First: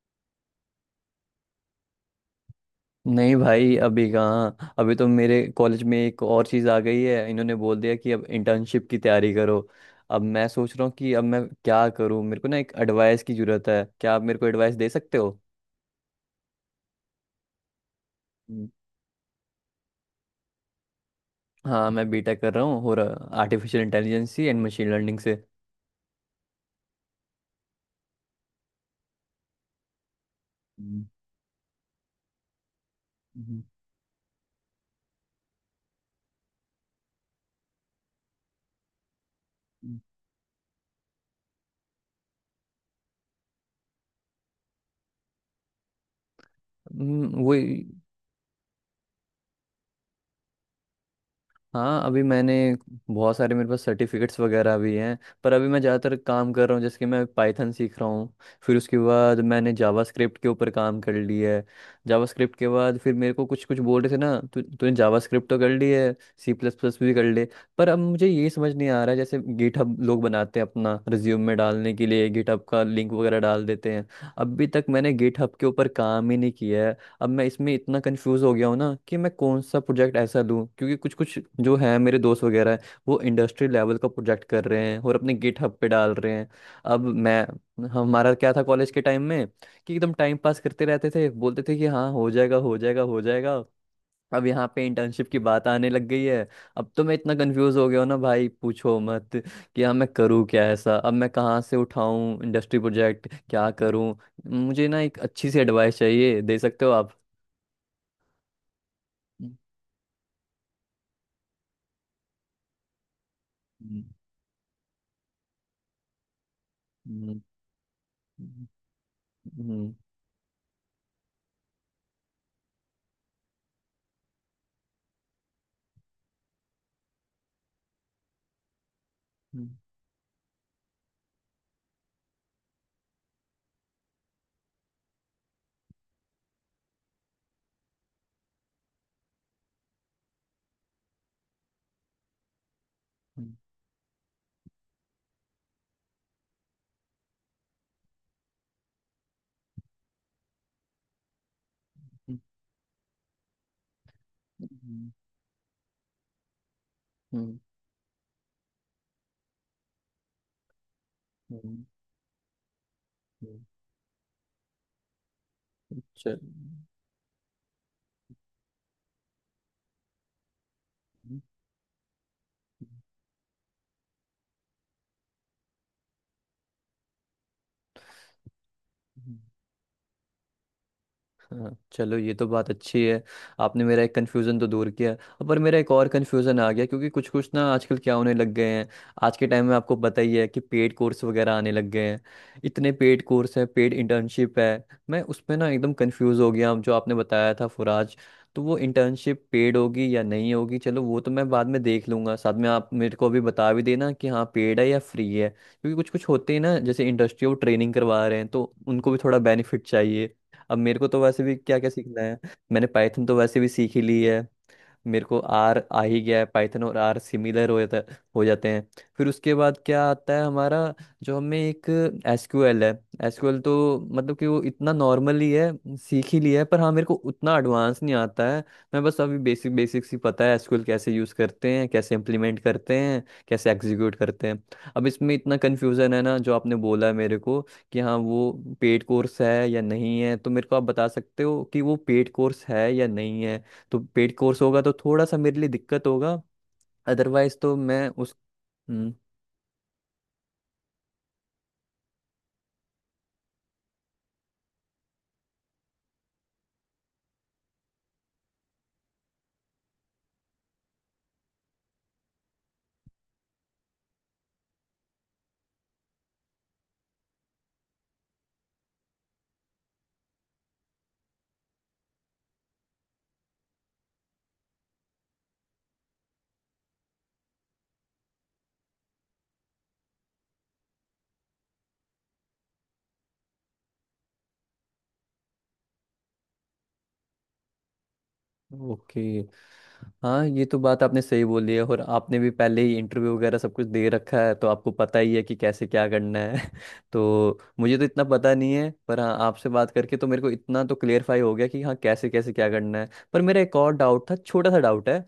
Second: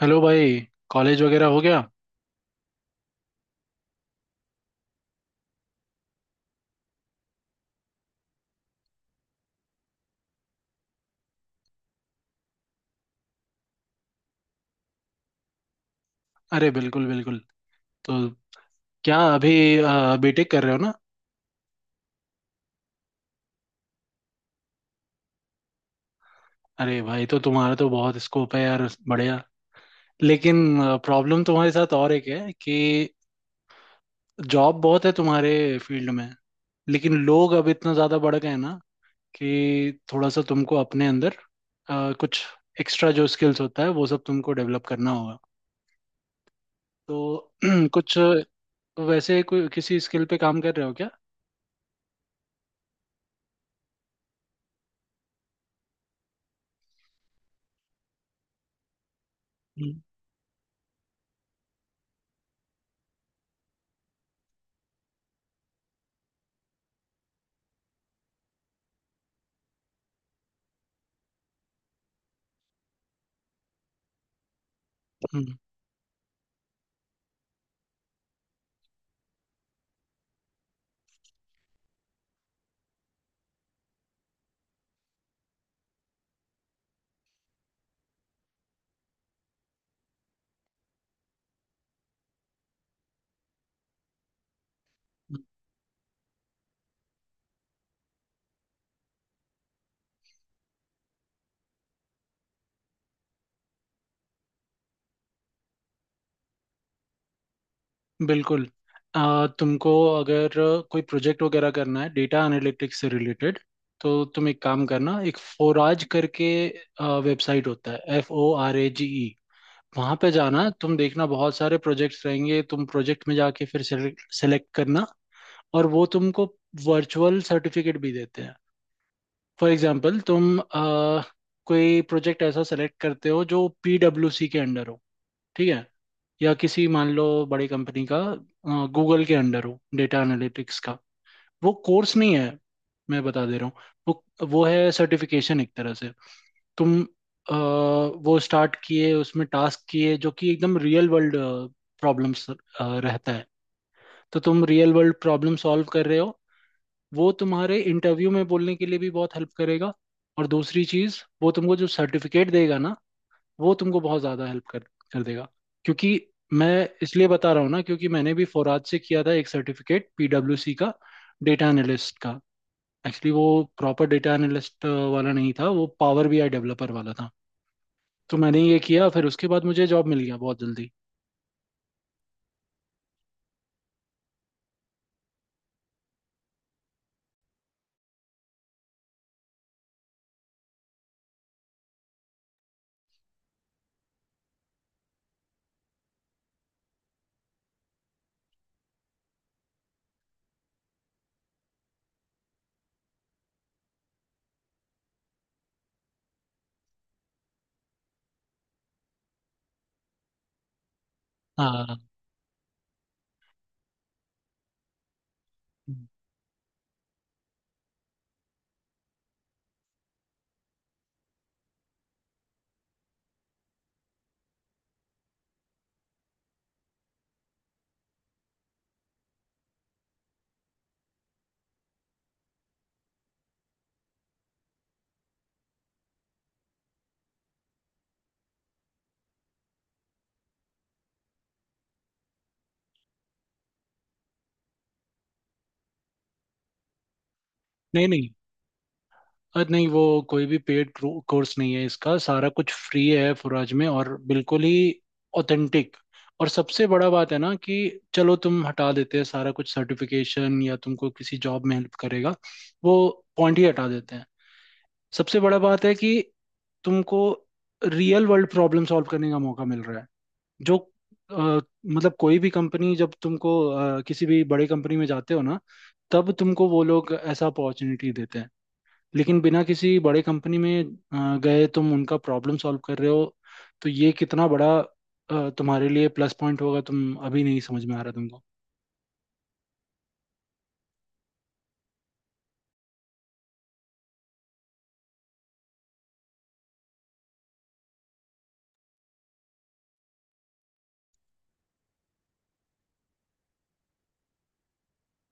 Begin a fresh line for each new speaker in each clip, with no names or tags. Hello भाई। College वगैरह हो गया?
नहीं भाई, अभी कहाँ। अभी तो मेरे कॉलेज में एक और चीज़ आ गई है। इन्होंने बोल दिया कि अब इंटर्नशिप की तैयारी करो। अब मैं सोच रहा हूँ कि अब मैं क्या करूँ। मेरे को ना एक एडवाइस की ज़रूरत है। क्या आप मेरे को एडवाइस दे सकते हो?
अरे बिल्कुल बिल्कुल। तो
हम्म।
क्या अभी बीटेक कर रहे हो ना?
हाँ, मैं बीटेक कर रहा हूँ, और artificial intelligence and machine learning से।
अरे भाई तो तुम्हारा तो बहुत स्कोप है यार, बढ़िया। लेकिन
हम्म।
प्रॉब्लम तुम्हारे साथ और एक है कि
हम्म।
जॉब बहुत है तुम्हारे फील्ड में, लेकिन लोग अब इतना ज़्यादा बढ़ गए हैं ना कि
हम्म।
थोड़ा सा तुमको अपने अंदर कुछ एक्स्ट्रा जो स्किल्स होता है वो सब तुमको डेवलप करना होगा। तो
वही।
कुछ वैसे कोई किसी स्किल पे काम कर रहे हो क्या?
हाँ अभी मैंने, बहुत सारे मेरे पास सर्टिफिकेट्स वगैरह भी हैं। पर अभी मैं ज़्यादातर काम कर रहा हूँ, जैसे कि मैं पाइथन सीख रहा हूँ। फिर उसके बाद मैंने
हम्म
जावास्क्रिप्ट के ऊपर काम कर लिया है। जावास्क्रिप्ट के बाद फिर मेरे को कुछ कुछ बोल रहे थे ना, तू तूने जावास्क्रिप्ट तो कर ली है, सी प्लस प्लस भी कर ले। पर अब मुझे ये समझ नहीं आ रहा है, जैसे गिटहब लोग बनाते हैं, अपना रिज्यूम में डालने के लिए गिटहब का लिंक वगैरह डाल देते हैं। अभी तक मैंने गिटहब
हम्म।
के ऊपर काम ही नहीं किया है। अब मैं इसमें इतना कंफ्यूज हो गया हूँ ना कि मैं कौन सा प्रोजेक्ट ऐसा लूँ, क्योंकि कुछ कुछ जो है मेरे दोस्त वगैरह हैं। वो इंडस्ट्री लेवल का प्रोजेक्ट कर रहे हैं और अपने गिटहब पे डाल रहे हैं। अब मैं हमारा क्या था कॉलेज के टाइम में, कि एकदम टाइम पास करते रहते थे, बोलते थे कि हाँ हो जाएगा, हो जाएगा, हो जाएगा। अब यहाँ पे इंटर्नशिप की बात आने लग गई है। अब तो मैं इतना कंफ्यूज हो गया हूँ ना भाई, पूछो मत। कि हाँ मैं करूँ क्या ऐसा? अब मैं कहाँ से उठाऊँ इंडस्ट्री प्रोजेक्ट? क्या करूँ? मुझे ना एक अच्छी सी एडवाइस चाहिए। दे सकते हो आप?
बिल्कुल।
चल।
तुमको अगर कोई प्रोजेक्ट वगैरह करना है डेटा एनालिटिक्स से रिलेटेड, तो तुम एक काम करना, एक फोराज करके वेबसाइट होता है, FORAGE। वहाँ पे जाना, तुम देखना बहुत सारे प्रोजेक्ट्स रहेंगे, तुम प्रोजेक्ट में जाके फिर सेलेक्ट करना। और वो तुमको वर्चुअल सर्टिफिकेट भी देते हैं। फॉर एग्जांपल तुम कोई प्रोजेक्ट ऐसा सेलेक्ट करते हो जो पीडब्ल्यूसी के अंडर हो। ठीक है? या किसी, मान लो, बड़ी कंपनी का, गूगल के अंडर हो, डेटा एनालिटिक्स का। वो कोर्स नहीं है मैं बता दे रहा हूँ। वो है सर्टिफिकेशन एक तरह से। तुम वो स्टार्ट किए, उसमें टास्क किए जो कि एकदम रियल वर्ल्ड प्रॉब्लम्स रहता है। तो तुम रियल वर्ल्ड प्रॉब्लम सॉल्व कर रहे हो। वो तुम्हारे इंटरव्यू में बोलने के लिए भी बहुत हेल्प करेगा। और दूसरी चीज़, वो तुमको जो सर्टिफिकेट देगा ना, वो तुमको बहुत ज़्यादा हेल्प कर कर देगा। क्योंकि मैं इसलिए बता रहा हूँ ना, क्योंकि मैंने भी फोराज से किया था एक सर्टिफिकेट पीडब्ल्यूसी का, डेटा एनालिस्ट का। एक्चुअली वो प्रॉपर डेटा एनालिस्ट वाला नहीं था, वो पावर बीआई डेवलपर वाला था। तो मैंने ये किया, फिर उसके बाद मुझे जॉब मिल गया बहुत जल्दी।
हाँ चलो, ये तो बात अच्छी है। आपने मेरा एक कन्फ्यूज़न तो दूर किया। अब पर मेरा एक और कन्फ्यूज़न आ गया, क्योंकि कुछ कुछ ना आजकल क्या होने लग गए हैं। आज के टाइम में आपको पता ही है कि पेड कोर्स वगैरह आने लग गए हैं। इतने पेड कोर्स हैं, पेड इंटर्नशिप है। मैं उसमें ना एकदम कन्फ्यूज़ हो गया। जो आपने बताया था फुराज, तो वो इंटर्नशिप पेड होगी या नहीं होगी? चलो, वो तो मैं बाद में देख लूंगा। साथ में आप मेरे को अभी बता भी देना कि हाँ पेड है या फ्री है, क्योंकि कुछ कुछ होते हैं ना, जैसे इंडस्ट्री, वो ट्रेनिंग करवा रहे हैं तो उनको भी थोड़ा बेनिफिट चाहिए। अब मेरे को तो वैसे भी क्या क्या
हाँ।
सीखना है। मैंने पाइथन तो वैसे भी सीख ही ली है। मेरे को आर आ ही गया है। पाइथन और आर सिमिलर हो जाता, हो जाते हैं। फिर उसके बाद क्या आता है हमारा, जो हमें एक, एसक्यूएल है। एसक्यूएल तो मतलब कि वो इतना नॉर्मल ही है, सीख ही लिया है, पर हाँ मेरे को उतना एडवांस नहीं आता है। मैं बस अभी बेसिक, बेसिक्स ही पता है एसक्यूएल कैसे यूज़ करते हैं, कैसे इम्प्लीमेंट करते हैं, कैसे एग्जीक्यूट करते हैं। अब इसमें इतना कन्फ्यूज़न है ना, जो आपने बोला है मेरे को, कि हाँ वो पेड कोर्स है या नहीं है। तो मेरे को आप बता सकते हो कि वो पेड कोर्स है या नहीं है? तो पेड कोर्स होगा तो थोड़ा सा मेरे लिए दिक्कत होगा। अदरवाइज तो मैं
नहीं नहीं।
उस। हम्म।
अरे नहीं, वो कोई भी पेड कोर्स नहीं है, इसका सारा कुछ फ्री है फुराज में, और बिल्कुल ही ऑथेंटिक। और सबसे बड़ा बात है ना कि चलो तुम हटा देते हैं, सारा कुछ सर्टिफिकेशन या तुमको किसी जॉब में हेल्प करेगा, वो पॉइंट ही हटा देते हैं। सबसे बड़ा बात है कि तुमको रियल वर्ल्ड प्रॉब्लम सॉल्व करने का मौका मिल रहा है जो, अ, मतलब कोई भी कंपनी, जब तुमको किसी भी बड़ी कंपनी में जाते हो ना, तब तुमको वो लोग ऐसा अपॉर्चुनिटी देते हैं। लेकिन बिना किसी बड़े कंपनी में गए तुम उनका प्रॉब्लम सॉल्व कर रहे हो, तो ये कितना बड़ा तुम्हारे लिए प्लस पॉइंट होगा, तुम अभी नहीं समझ में आ रहा तुमको।
ओके। हाँ ये तो बात आपने सही बोली है, और आपने भी पहले ही इंटरव्यू वगैरह सब कुछ दे रखा है तो आपको पता ही है कि कैसे क्या करना है। तो मुझे तो इतना पता नहीं है, पर हाँ आपसे बात करके तो मेरे को इतना तो क्लियरफाई हो गया कि हाँ कैसे कैसे क्या करना है। पर मेरा एक और डाउट था, छोटा सा डाउट है।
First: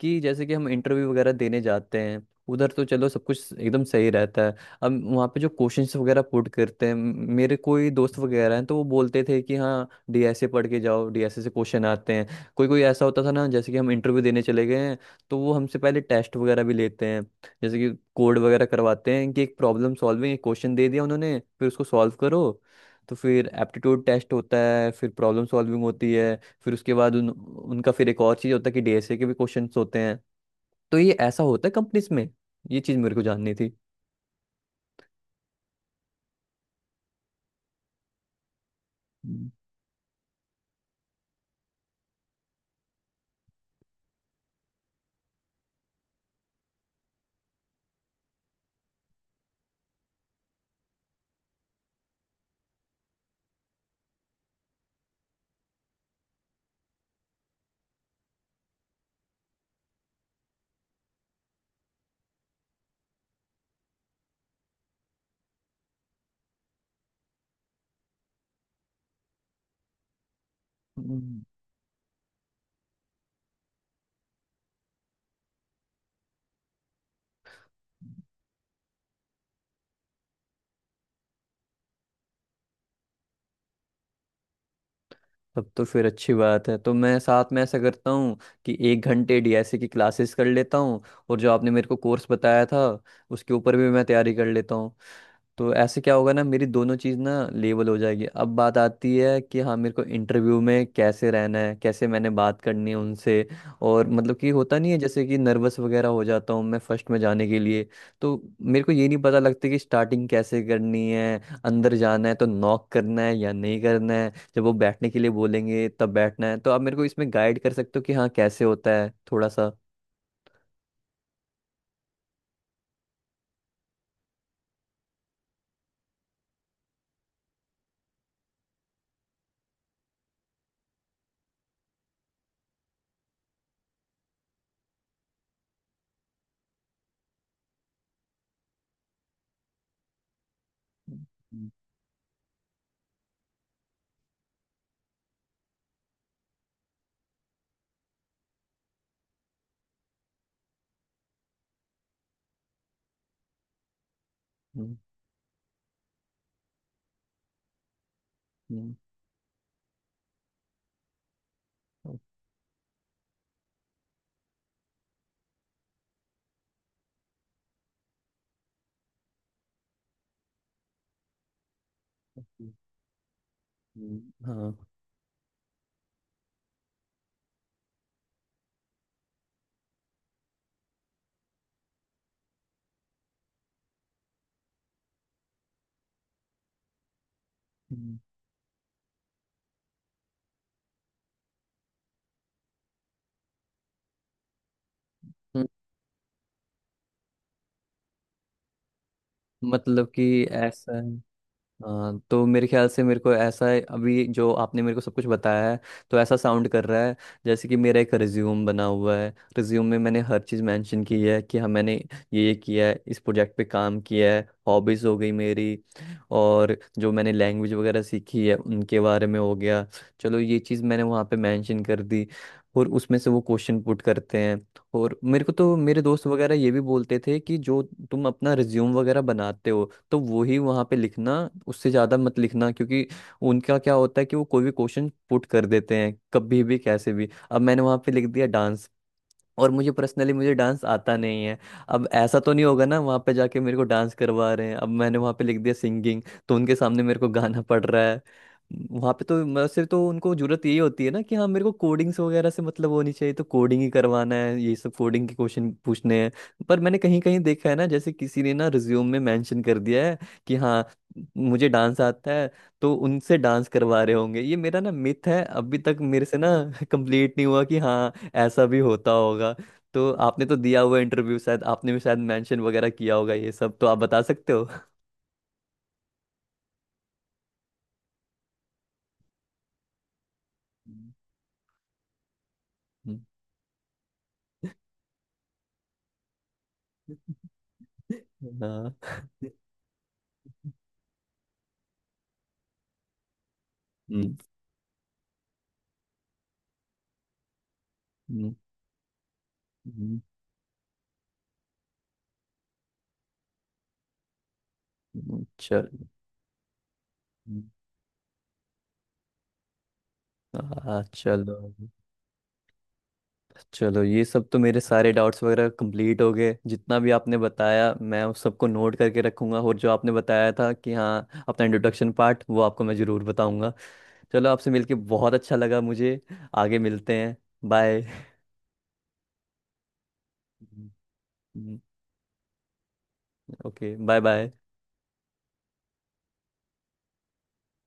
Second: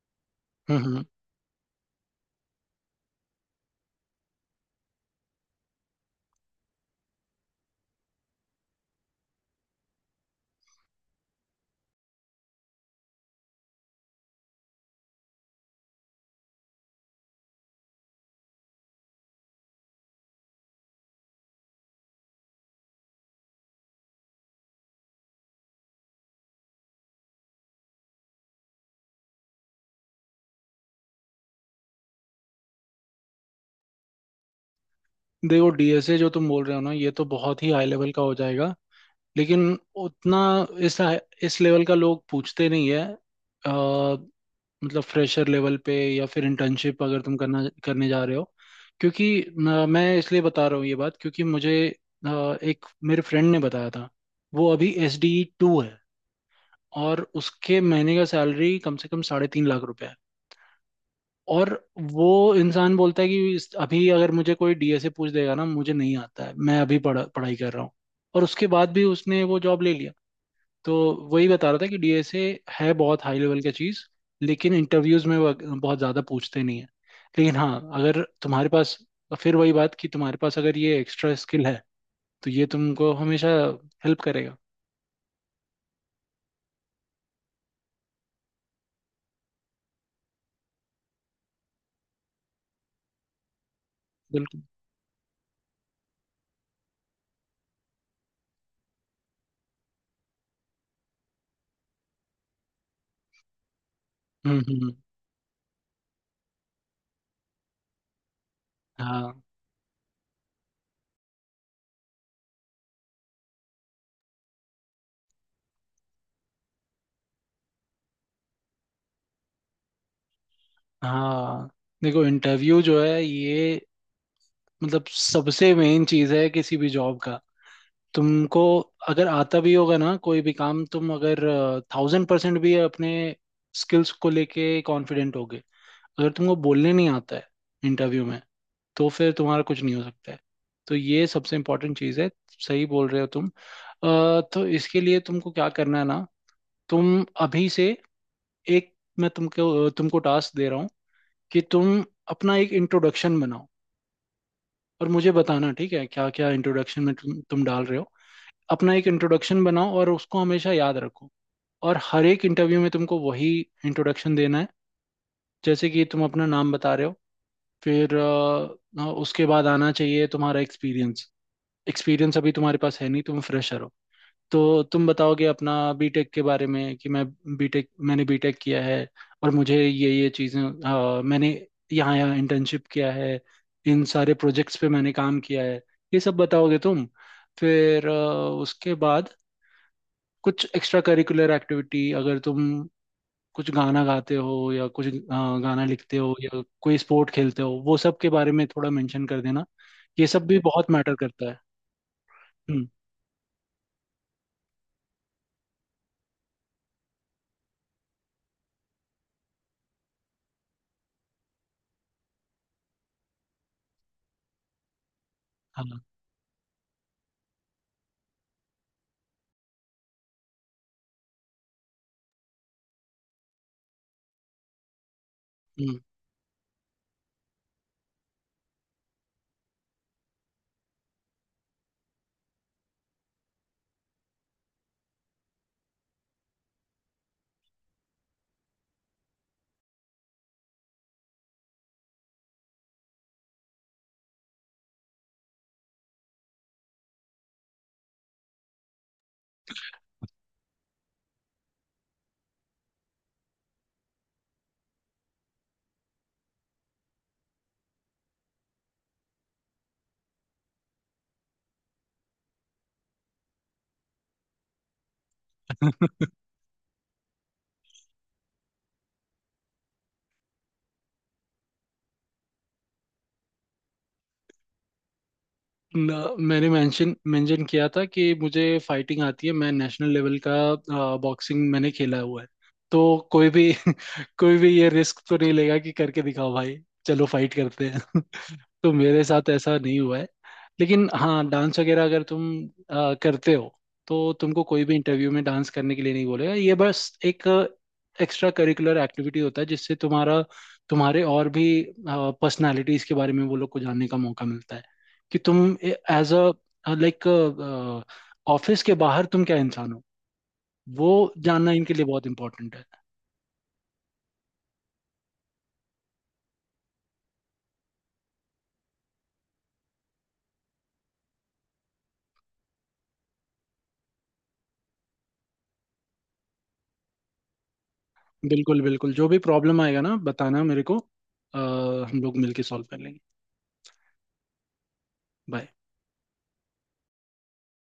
कि जैसे कि हम
हम्म हम्म।
इंटरव्यू वगैरह देने जाते हैं, उधर तो चलो सब कुछ एकदम सही रहता है। अब वहाँ पे जो क्वेश्चंस वगैरह पुट करते हैं, मेरे कोई दोस्त वगैरह हैं तो वो बोलते थे कि हाँ डीएसए पढ़ के जाओ, डीएसए से क्वेश्चन आते हैं। कोई कोई ऐसा होता था ना, जैसे कि हम इंटरव्यू देने चले गए हैं, तो वो हमसे पहले टेस्ट वगैरह भी लेते हैं। जैसे कि कोड वगैरह करवाते हैं कि एक प्रॉब्लम सॉल्विंग, एक क्वेश्चन दे दिया उन्होंने, फिर उसको सॉल्व करो। तो फिर एप्टीट्यूड टेस्ट होता है, फिर प्रॉब्लम सॉल्विंग होती है। फिर उसके बाद उनका फिर एक और चीज़ होता है कि डीएसए के भी क्वेश्चंस होते हैं। तो ये ऐसा होता है कंपनीज में। ये चीज़ मेरे को जाननी थी।
देखो डीएसए जो तुम बोल रहे हो ना, ये तो बहुत ही हाई लेवल का हो जाएगा।
हम्म।
लेकिन उतना इस इस लेवल का लोग पूछते नहीं है। मतलब फ्रेशर लेवल पे, या फिर इंटर्नशिप अगर तुम करना करने जा रहे हो। क्योंकि मैं इसलिए बता रहा हूँ ये बात क्योंकि मुझे अ, एक मेरे फ्रेंड ने बताया था। वो अभी SD2 है और उसके महीने का सैलरी कम से कम 3.5 लाख रुपए है। और वो इंसान बोलता है कि अभी अगर मुझे कोई डीएसए पूछ देगा ना, मुझे नहीं आता है, मैं अभी पढ़ा पढ़ाई कर रहा हूँ। और उसके बाद भी उसने वो जॉब ले लिया। तो
हम्म।
वही बता रहा था कि डीएसए है बहुत हाई लेवल की चीज़। लेकिन इंटरव्यूज में वो बहुत ज़्यादा पूछते नहीं है। लेकिन हाँ, अगर तुम्हारे पास, फिर वही बात कि तुम्हारे पास अगर ये एक्स्ट्रा स्किल है, तो ये तुमको हमेशा हेल्प करेगा।
तब तो फिर अच्छी बात है, तो मैं साथ में ऐसा करता हूँ कि एक घंटे डीएसए की क्लासेस कर लेता हूँ, और जो आपने मेरे को कोर्स बताया था, उसके ऊपर भी मैं तैयारी कर
बिल्कुल।
लेता हूँ। तो ऐसे क्या होगा ना, मेरी दोनों चीज़ ना लेवल हो जाएगी। अब बात आती है कि हाँ मेरे को इंटरव्यू में कैसे रहना है, कैसे मैंने बात करनी है उनसे। और मतलब कि
हम्म हम्म,
होता नहीं
हम्म।
है, जैसे कि नर्वस वगैरह हो जाता हूँ मैं फर्स्ट में जाने के लिए। तो मेरे को ये नहीं
हाँ
पता लगता कि स्टार्टिंग कैसे करनी है। अंदर जाना है तो नॉक करना है या नहीं करना है? जब वो बैठने के लिए बोलेंगे तब बैठना है? तो आप मेरे को इसमें गाइड कर सकते हो कि हाँ कैसे होता है, थोड़ा सा?
हाँ। देखो इंटरव्यू जो है ये, मतलब सबसे मेन चीज़ है किसी भी जॉब का। तुमको अगर आता भी होगा ना कोई भी काम, तुम अगर 1000% भी अपने स्किल्स को लेके कॉन्फिडेंट हो, अगर तुमको बोलने नहीं आता है इंटरव्यू में, तो फिर तुम्हारा कुछ नहीं हो सकता है। तो ये सबसे
हम्म।
इम्पोर्टेंट चीज़ है। सही बोल रहे हो तुम। तो इसके लिए तुमको क्या करना है ना, तुम अभी से एक, मैं तुमको तुमको टास्क दे रहा हूँ कि तुम अपना एक इंट्रोडक्शन बनाओ।
हम्म।
और मुझे बताना ठीक है क्या क्या इंट्रोडक्शन में तुम डाल रहे हो। अपना
हम्म।
एक इंट्रोडक्शन बनाओ और उसको हमेशा याद रखो। और हर एक इंटरव्यू में तुमको वही इंट्रोडक्शन देना है। जैसे कि तुम अपना नाम बता रहे हो, फिर उसके बाद आना चाहिए तुम्हारा एक्सपीरियंस। एक्सपीरियंस अभी
हम्म।
तुम्हारे पास है नहीं, तुम फ्रेशर हो।
हाँ।
तो तुम बताओगे अपना बीटेक के बारे में कि मैं बीटेक मैंने बीटेक किया है और मुझे ये चीज़ें, मैंने यहाँ यहाँ इंटर्नशिप किया है, इन सारे प्रोजेक्ट्स पे मैंने काम किया है, ये सब बताओगे तुम। फिर
हम्म।
उसके बाद कुछ एक्स्ट्रा करिकुलर एक्टिविटी, अगर तुम कुछ गाना गाते हो या कुछ गाना लिखते हो या कोई स्पोर्ट खेलते हो, वो सब के बारे में थोड़ा मेंशन कर देना।
मतलब
ये
कि
सब भी बहुत
ऐसा
मैटर
है।
करता है।
हाँ तो मेरे
हम्म।
ख्याल से मेरे को ऐसा है, अभी जो आपने मेरे को सब कुछ बताया है, तो ऐसा साउंड कर रहा है जैसे कि मेरा एक रिज्यूम बना हुआ है, रिज्यूम में मैंने हर चीज़ मेंशन की है कि हाँ मैंने ये किया है, इस प्रोजेक्ट पे काम किया है, हॉबीज़ हो गई मेरी,
हाँ।
और जो मैंने लैंग्वेज वगैरह सीखी है उनके बारे में हो गया। चलो, ये चीज़ मैंने वहाँ पे मेंशन कर दी, और उसमें से वो क्वेश्चन पुट करते हैं। और मेरे को तो
हम्म।
मेरे दोस्त वगैरह ये भी बोलते थे कि जो तुम अपना रिज्यूम वगैरह बनाते हो तो वो ही वहाँ पे लिखना, उससे ज़्यादा मत लिखना, क्योंकि उनका क्या होता है कि वो कोई भी क्वेश्चन पुट कर देते हैं, कभी भी, कैसे भी। अब मैंने वहाँ पे लिख दिया डांस, और मुझे पर्सनली, मुझे डांस आता नहीं है। अब ऐसा तो नहीं होगा ना वहाँ पे जाके मेरे को डांस करवा रहे हैं। अब मैंने वहाँ पे लिख दिया सिंगिंग, तो उनके सामने मेरे को गाना पड़ रहा है। वहाँ पे तो मतलब सिर्फ तो उनको जरूरत यही होती है ना कि हाँ मेरे को कोडिंग्स वगैरह से मतलब होनी चाहिए, तो कोडिंग ही करवाना है, ये सब कोडिंग के क्वेश्चन पूछने हैं। पर मैंने कहीं कहीं देखा है ना, जैसे किसी ने ना रिज्यूम में मेंशन कर दिया है कि हाँ मुझे डांस आता है, तो उनसे डांस करवा रहे होंगे। ये मेरा ना मिथ है, अभी तक मेरे से ना कंप्लीट नहीं हुआ कि हाँ ऐसा भी होता होगा। तो आपने तो दिया हुआ इंटरव्यू, शायद आपने भी शायद मेंशन वगैरह किया होगा, ये सब तो आप बता सकते हो।
मैंने मेंशन मेंशन किया था कि मुझे फाइटिंग आती है, मैं नेशनल लेवल का
हम्म।
बॉक्सिंग मैंने खेला हुआ है। तो कोई भी कोई भी ये रिस्क तो नहीं लेगा कि करके दिखाओ भाई, चलो फाइट करते हैं। तो
हाँ।
मेरे साथ ऐसा नहीं हुआ है। लेकिन हाँ डांस वगैरह अगर तुम करते हो, तो
हम्म।
तुमको कोई भी इंटरव्यू में डांस करने के लिए नहीं बोलेगा। ये बस एक एक्स्ट्रा
हम्म।
करिकुलर एक्टिविटी होता है जिससे
हम्म।
तुम्हारा, तुम्हारे और भी पर्सनालिटीज के बारे में वो लोग को जानने का मौका मिलता है कि तुम
चल।
As a like
hmm,
office के बाहर तुम क्या इंसान हो।
हाँ
वो
चलो।
जानना इनके लिए बहुत इंपॉर्टेंट है।
चलो, ये सब तो मेरे सारे डाउट्स वगैरह कंप्लीट हो गए, जितना भी आपने बताया मैं उस सबको नोट करके रखूंगा, और जो आपने बताया था कि हाँ अपना इंट्रोडक्शन पार्ट, वो आपको मैं ज़रूर बताऊंगा। चलो, आपसे मिलके बहुत अच्छा लगा मुझे। आगे मिलते हैं। बाय।
बिल्कुल बिल्कुल, जो भी प्रॉब्लम आएगा ना बताना मेरे को, हम लोग मिलके सॉल्व कर लेंगे।
Okay bye bye.
Bye.